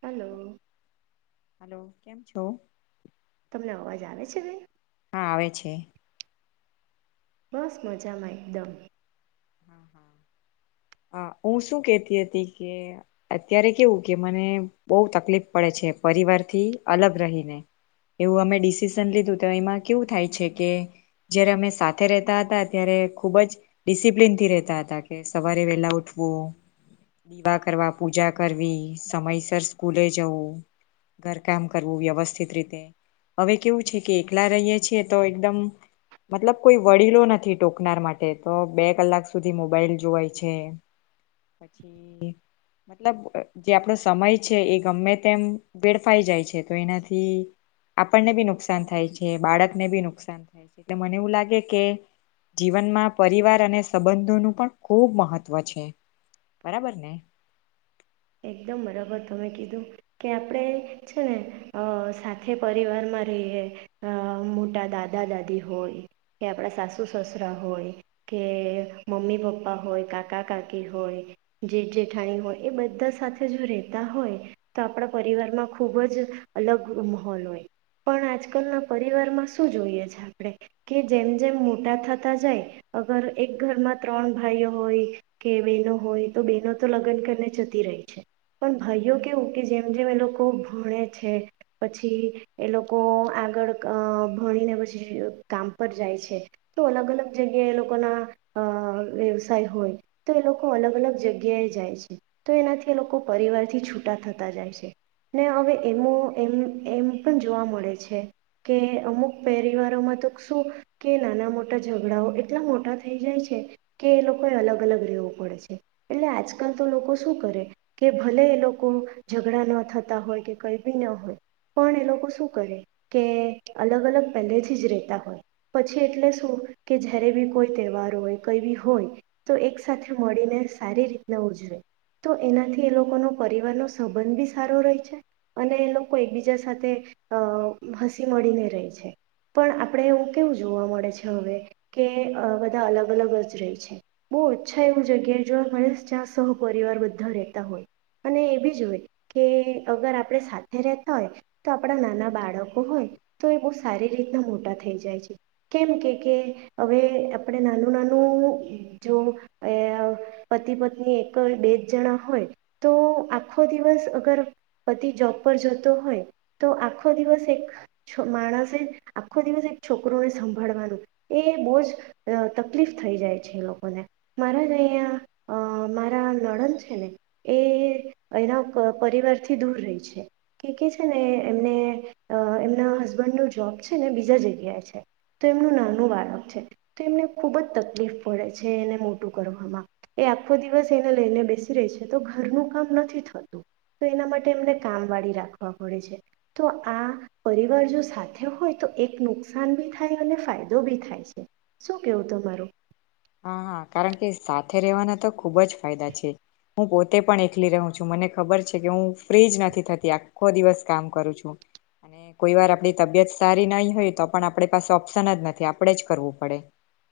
Hello. Hello. કેમ છો? તમને અવાજ આવે છે ને? [unintelligible] બસ મજામાં એકદમ. હા, હું શું કેતી હતી કે અત્યારે કેવું કે મને બહુ તકલીફ પડે છે પરિવારથી અલગ રહીને, એવું અમે ડિસિસન લીધું તો એમાં કેવું થાય છે કે જયારે અમે સાથે રહેતા હતા ત્યારે ખુબ જ ડિસિપ્લન અમે એમ કેહતા હતા કે સવારે વેહલા ઉઠવું, દીવા કરવા, પૂજા કરવી, સમયસર સ્કૂલે જવું, ઘરકામ કરવું વ્યવસ્થિત રીતે હવે કેવું છે કે એકલા રહીએ છીએ તો એકદમ મતલબ કોઈ વડીલો નથી ટોકનાર માટે તો બે કલાક એ મોબાઈલ જોવાય છે પછી મતલબ કે આપણો સમય છે એ ગમે તેમ બેેડફાઈ જાય છે તો એનાથી આપણને બી નુકસાન થાય છે બાળકને બી નુકસાન થાય છે એ મને એવું લાગે કે જીવનમાં પરિવાર અને સંબંધોનું પણ ખૂબ મહત્વ છે. બરાબર ને? એકદમ બરાબર તમે કીધું કે આપણે છે ને સાથે પરિવારમાં રહીએ મોટા દાદા દાદી હોય, કે આપણા સાસુ સસરા હોય, કે મમ્મી પપ્પા હોય, કાકા કાકી હોય, જેઠ જેઠાણી હોય એ બધ બધા સાથે જો રહેતા હોય તો આપણા પરિવારમાં ખૂબ જ અલગ માહોલ હોય પણ આજકાલના પરિવારમાં શું જોઈએ છે આપણે કે જેમ જેમ મોટા થતા જાય અગર એક ઘરમાં ત્રણ ભાઈઓ હોય કે બહેનો હોય તો બહેનો તો લગ્ન કરીને [unintelligible] પણ ભાઈઓ કેવું કે જેમ જેમ એ લોકો ભણે છે પછી એ લોકો આગળ અ ભણીને પછી કામ પર જાય છે તો અલગ અલગ જગ્યાએ એ લોકો ના અ વ્યવસાય હોય તો એ લોકો અલગ અલગ જગ્યાએ જાય છે. તો એનાથી એ લોકો પરિવારથી છૂટા થતા જાય છે ને હવે એમ એમ એમ પણ જોવા મળે છે કે અમુક પરિવારોમાં તો શું કે નાના મોટા ઝઘડાઓ એટલા મોટા થઈ જાય છે કે એ લોકોએ અલગ અલગ રહેવું પડે છે, એટલે આજકાલ તો લોકો શું કરે કે, ભલે એ લોકો ઝઘડા ન થતા હોય કે કંઈ બી ન હોય પણ એ લોકો શું કરે કે અલગ અલગ પહેલેથી જ રહેતા હોય પછી એટલે શું કે જ્યારે બી કોઈ તહેવાર હોય કઈ બી હોય તો એક સાથે મળીને સારી રીતના ઉજવે. તો એનાથી એ લોકોનો પરિવાર નો સંબંધ બી સારો રહે છે અને એ લોકો એકબીજા સાથે અ હસી મળીને રહે છે પણ આપડે એવું કેવું જોવા મળે છે હવે કે બધા અલગ અલગ જ રહે છે, બહુ ઓછા એવું જગ્યાએ જોવા મળે જ્યાં સ હ પરિવાર બધા રહેતા હોય અને એ બી જ હોય કે અગર આપણે સાથે રહેતા હોય તો આપણા નાના બાળક હોય, તો એ બહુ સારી કેટલા મોટા થઈ જાય છે કેમ કે, કે હવે આપણે નાનું, નાનું જો અહ પતિ પત્ની હવે, બે જ જણા હોય તો આખો દિવસ અગર પતિ જોબ પર જતો હોય તો આખો દિવસ એક માણસે આખો દિવસ એક છોકરોને સંભાળવાનું એ બહુ જ અ તકલીફ થઈ જાય છે. એ લોકોને મારા જ અહીંયા એના નણંદ છે ને, એ એના પરિવારથી દૂર રહી છે કે છે ને એમને એમના હસબન્ડનો જોબ છે ને બીજા જગ્યાએ છે તો એમનું નાનું બાળક છે તો એમને ખુબ જ તકલીફ પડે છે એને મોટું કરવામાં એ આખો દિવસ એને લઈને બેસી રહી છે તો ઘરનું કામ નથી થતું તો એના માટે એમને કામ વાળી રાખવા પડે છે તો આ પરિવાર જો સાથે હોય તો એક નુકસાન ભી થાય અને ફાયદો બી થાય છે શું કેવું તમારું? હા હા કારણ કે સાથે રહેવાના તો ખુબ જ ફાયદા છે. હું પોતે પણ એકલી રહું છું મને ખબર છે કે હું ફ્રી જ નથી થતી આખો દિવસ કામ કરું છું અને કોઈ વાર આપડી તબિયત સારી નહી હોય તો પણ આપણી પાસે ઓપ્શન જ નથી આપડે જ કરવું પડે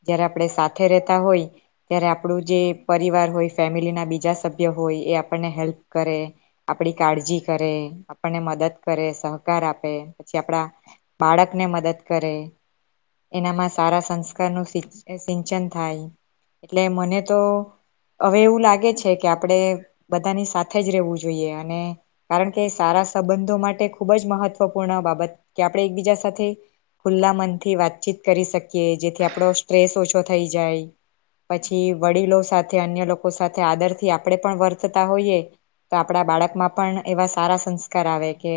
જયારે આપણે સાથ રહેતા હોય ત્યારે આપણું જે પરિવાર હોય ફેમિલીના બીજા સભ્ય હોય એ આપણને હેલ્પ કરે, આપણી કાળજી કરે, આપણને મદદ કરે, સહકાર આપે, પછી આપણા બાળકને મદદ કરે, એનામાં સારા સંસ્કારનું સિંચ સિંચન એટલે મને તો હવે એવું લાગે છે કે, આપણેે બધાની સાથે જ રહેવું જોઈએ અને કારણ કે સારા સંબંધો માટે ખુબ જ મહત્વપૂર્ણ બાબત કે આપણે એકબીજા સાથે ખુલ્લા મનથી વાતચીત કરી શકીએ જેથી આપડો સ્ટ્રેસ ઓછો થઈ જાય. પછી વડીલો સાથે અન્ય લોકો સાથે આદરથી આપણે પણ વર્તતા હોઈએ તો આપણા બાળકમાં પણ એવા સારા સંસ્કાર આવે કે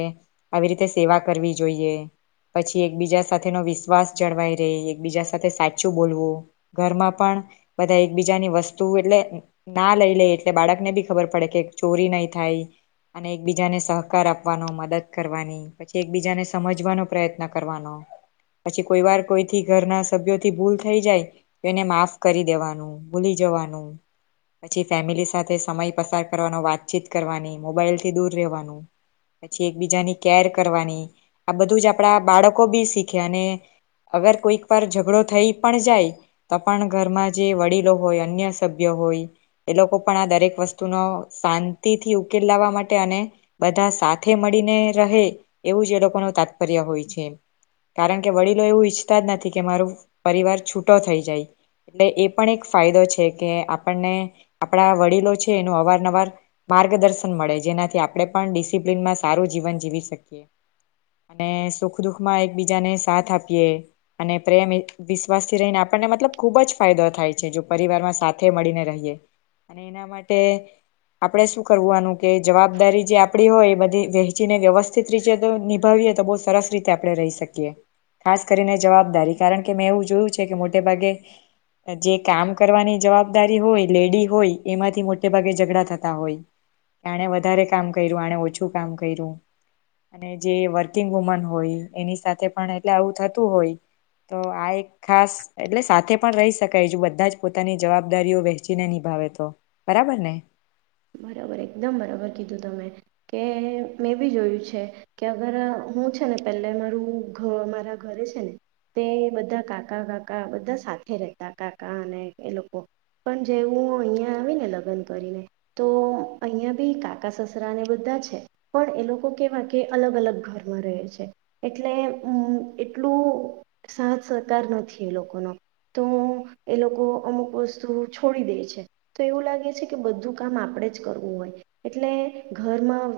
આવી રીતે સેવા કરવી જોઈએ. પછી એકબીજા સાથેનો વિશ્વાસ જળવાઈ રહે એકબીજા સાથે સાચું બોલવું. ઘરમાં પણ બધા એકબીજાની વસ્તુ એટલે ના લઈ લે, એટલે બાળકને બી ખબર પડે કે ચોરી નહી થાય અને એકબીજાને સહકાર આપવાનો મદદ કરવાની પછી એકબીજાને સમજવાનો પ્રયત્ન કરવાનો પછી કોઈ વાર કોઈથી ઘરના સભ્યોથી ભૂલ થઈ જાય એને માફ કરી દેવાનું, ભૂલી જવાનું, પછી ફેમિલી સાથે સમય પસાર કરવાનો વાતચીત કરવાની મોબાઈલથી દૂર રહેવાનું પછી એકબીજાની કેર કરવાની આ બધું જ આપણા બાળકો બી શીખે અને અગર કોઈક વાર ઝઘડો થઈ પણ જાય તો પણ ઘરમાં જે વડીલો હોય અન્ય સભ્ય હોય એ લોકો પણ આ દરેક વસ્તુનો શાંતિથી ઉકેલ લાવવા માટે અને બધા સાથે મળીને રહે એવું જ એ લોકો ન તાત્પર્ય હોય છે. કારણ કે વડીલો એવું ઈચ્છતા જ નથી કે મારોું પરિવાર છૂટો થઈ જાય. એટલે એ પણ એક ફાયદો છે કે આપણને આપણા વડીલો છે એનું અવારનવાર માર્ગદર્શન મળે જેનાથી આપણે પણ ડિસિપ્લનમાં સારું જીવન જીવી શકીએ અને સુખ દુખમાં એકબીજાને સાથ આપીએ અને પ્રેમ વિશ્વાસથી રહીને આપણને મતલબ ખૂબ જ ફાયદો થાય છે જો પરિવારમાં સાથે મળીને રહીએ અને એના માટે આપણે શું કરવાનું કે જવાબદારી જે આપણી હોય એ બધી વહેંચીને વ્યવસ્થિત રીતે તો નિભાવીએ તો બહુ સરસ રીતે આપણે રહી શકીએ ખાસ કરીને જવાબદારી કારણ કે મેં એવું જોયું છે કે મોટે ભાગે જે કામ કરવાની જવાબદારી હોય લેડી હોય એમાંથી મોટે ભાગે ઝઘડા થતા હોય આણે વધારે કામ કર્યું આણે ઓછું કામ કર્યું અને જે વર્કિંગ વુમન હોય એની સાથે પણ એટલે આવું થતું હોય તો આ એક ખાસ એટલે સાથે પણ રહી શકાય જો બધા જ પોતાની જવાબદારીઓ વહેંચીને નિભાવે તો બરાબર ને. બરાબર એકદમ બરાબર કીધું તમે કે મેં બી જોયું છે કે અગર હું છે ને પે મારું મારા ઘરે છે ને તે બધા કાકા કાકા બધા સાથે રહેતા કાકા અને એ લોકો પણ જે હું અહીંયા આવી ને લગન કરીને તો અહિયાંયા બી કાકા સસરાને બધા છે પણ એ લોકો કેવા કે અલગ અલગ ઘરમાં રહે છે એટલે એટલું સાથ સહકાર નથી એ લોકોનો. તો એ લોકો અમુક વસ્તુ છોડી દે છે. તો એવું લાગે છે કે બધું કામ આપણેે જ કરવું હોય એટલે ઘરમાં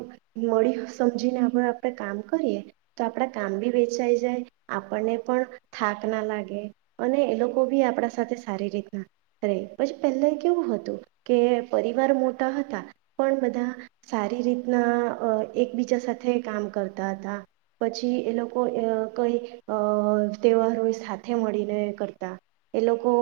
મળી સમજીને આપ આપણે કામ કરીએ તો આપણા કામ બી વેચાઈ જાય આપણને પણ થાક ના લાગે અને એ લોકો બી આપણા સાથે સારી રીતના રહે પછી પહેલા કેવું હતું કે પરી પગાર મોટા હતા પણ બધા સારી રીતના એકબીજા સાથે કામ કરતા હતા પછી એ લોકો કઈ તહેવારો હોય સાથે મળીને કરતા એ લોકો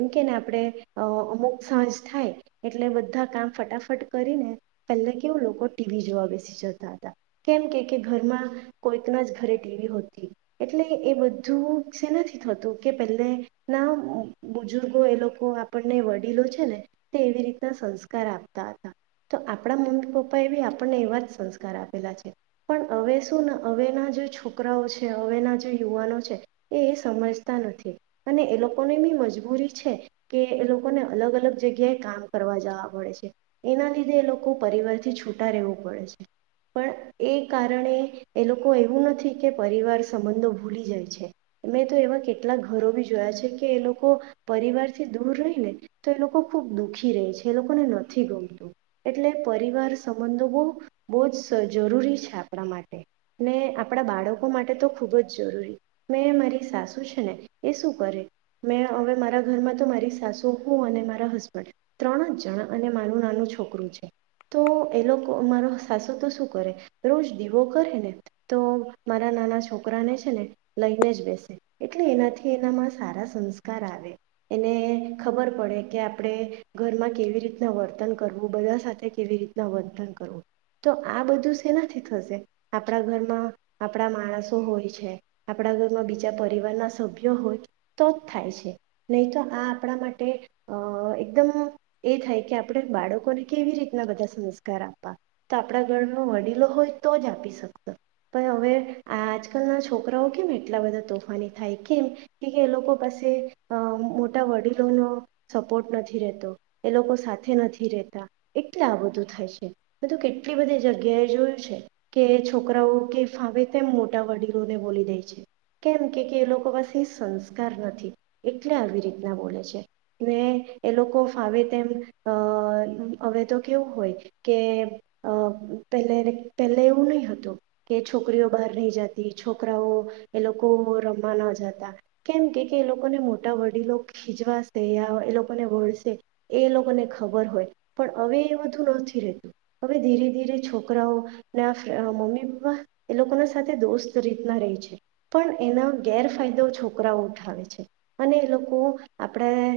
એમ કે ને આપણે અમુક સહજ થાય એટલે બધા બધા કામ ફટાફટ કરીને પહેલા કેવું લોકો ટીવી જોવા બેસી જતા હતા કેમ કે કે ઘરમાં કોઈકના જ ઘરે ટીવી હોતી એટલે એ બધું નથી થતું કે પહેલે ના બુજુર્ગો એ લોકો આપણને વડીલો છે ને તે એવી રીતના સંસ- આપતા હતા તો આપણા મમ્મી પપ્પા એ બી આપણને એવા જ સંસ્કાર આપેલા છે પણ હવે શું હવેના જે છોકરાઓ છે હવેના જે યુવાનો છે એ એ સમજતા નથી અને એ લોકોને બી મજબૂરી છે કે એ લોકોને અલગ અલગ જગ્યાએ કામ કરવા જવા એના લીધે એ લોકો પરિવારથી છૂટા રહેવું પડે છે પણ એ કારણે એ લોકો એવું નથી કે પરિવાર સંબંધો ભૂલી જાય છે. મેં તો એવા કેટલા ઘરો બી જોયા છે કે એ લોકો પરિવારથી દૂર રહી ને તો એ લોકો ખુબ દુઃખી રહે છે એ લોકો નથી ગમતું એટલે પરિવાર સંબંધો બહ બહુ જ જરૂરી છે આપણા માટે ને આપણા બાળકો માટે તો ખૂબ જ જરૂરી મેં મારી સાસુ છે ને એ શું કરે મેં હવે મારા ઘરમાં તો મારી સાસુ હું અને મારા હસબન્ડ ત્રણ જ મારું નાનું છોકરું છે તો એ લોકો મારો સાસુ તો શું કરે રોજ દીવો કરે ને તો મારા નાના છોકરાને છે ને લઈને જ બેસે એટલે એનાથી એનામાં સારા સંસ્કાર આવે એને ખબર પડે કે આપણે ઘરમાં કેવી રીતના વર્તન કરવું બધા સાથે કેવી રીતના વર્તન કરવું તો આ બધું શેનાથી થશે આપણા ઘરમાં આપણા માણસો હોય છે. આપણા ઘરમાં બીજા પરિવારના સભ્યો હોય તો જ થાય છે નહી તો આ આપણા માટે અ એકદમ એ થાય કે આપણે બાળકોને કેવી રીતના બધા સંસ્કાર આપવા તો આપણા ઘરમાં વડીલો હોય તો જ આપી શકશ પણ હવે આજકાલના છોકરાઓ કેમ એટલા બધા તોફાની થાય કેમ કે એ લોકો પાસે અ મોટા વડીલોનો સપોર્ટ નથી રહેતો એ લોકો સાથે નથી રહેતા એટલે આ બધું થાય છે બધું કેટલી બધી જગ્યાએ જોયું છે કે છોકરાઓ કે ફાવે તેમ મોટા વડીલોને બોલી દે છે કેમ કે કે એ લોકો પાસે સંસ્કાર નથી એટલે આવી રીતના બોલે છે ને એ લોકો ફાવે તેમ અ હવે તો કેવું હોય કે અ પે પહેલે એવું નહી હતું કે છોકરીઓ બહાર નહી જતી છોકરાઓ એ લોકો રમવા ન જતા કેમ કે એ લોકોને મોટા વડીલો ખીજવાશે યા એ લોકોને વળશે એ લોકોને ખબર હોય પણ હવે એ બધું નથી રહેતું હવે ધીરે ધીરે છોકરાઓ ના મમ્મી પપ્પા એ લોકોના સાથે દોસ્ત રીતના રહે છે પણ એના ગેરફાયદો છોકરાઓ ઉઠાવે છે અને એ લોકો આપણા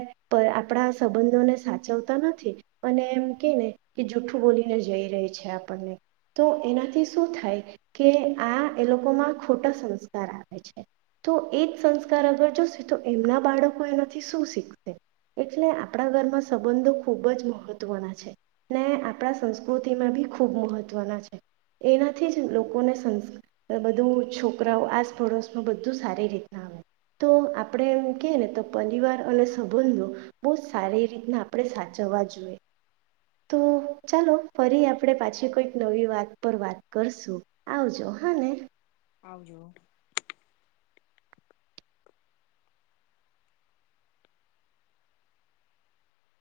આપણા સંબંધોને સાચવતા નથી અને એમ કે ને કે જૂઠું બોલીને જઈ રહી છે આપણને તો એનાથી શું થાય કે આ એ લોકોમાં ખોટા સંસ્કાર આવે છે તો એ જ સંસ્કાર અગર જોશે તો એમના બાળકો એનાથી શું શીખશે એટલે આપણા ઘરમાં સંબંધો ખૂબ જ મહત્ત્વના છે ને આપણા સંસ્કૃતિમાં બી ખૂબ મહત્ત્વના છે એનાથી જ લોકોને બધું છોકરાઓ આસપડોસમાં બધું સારી રીતના આવે તો આપણે એમ ક ને તો પરિવાર અને સંબંધો બહુ જ સારી રીત આપણે સાચવવા જોઈએ તો ચાલો ફરી આપણે પાછી કોઈક નવી વાત પર વાત કરશું આવજો હા ને આવજો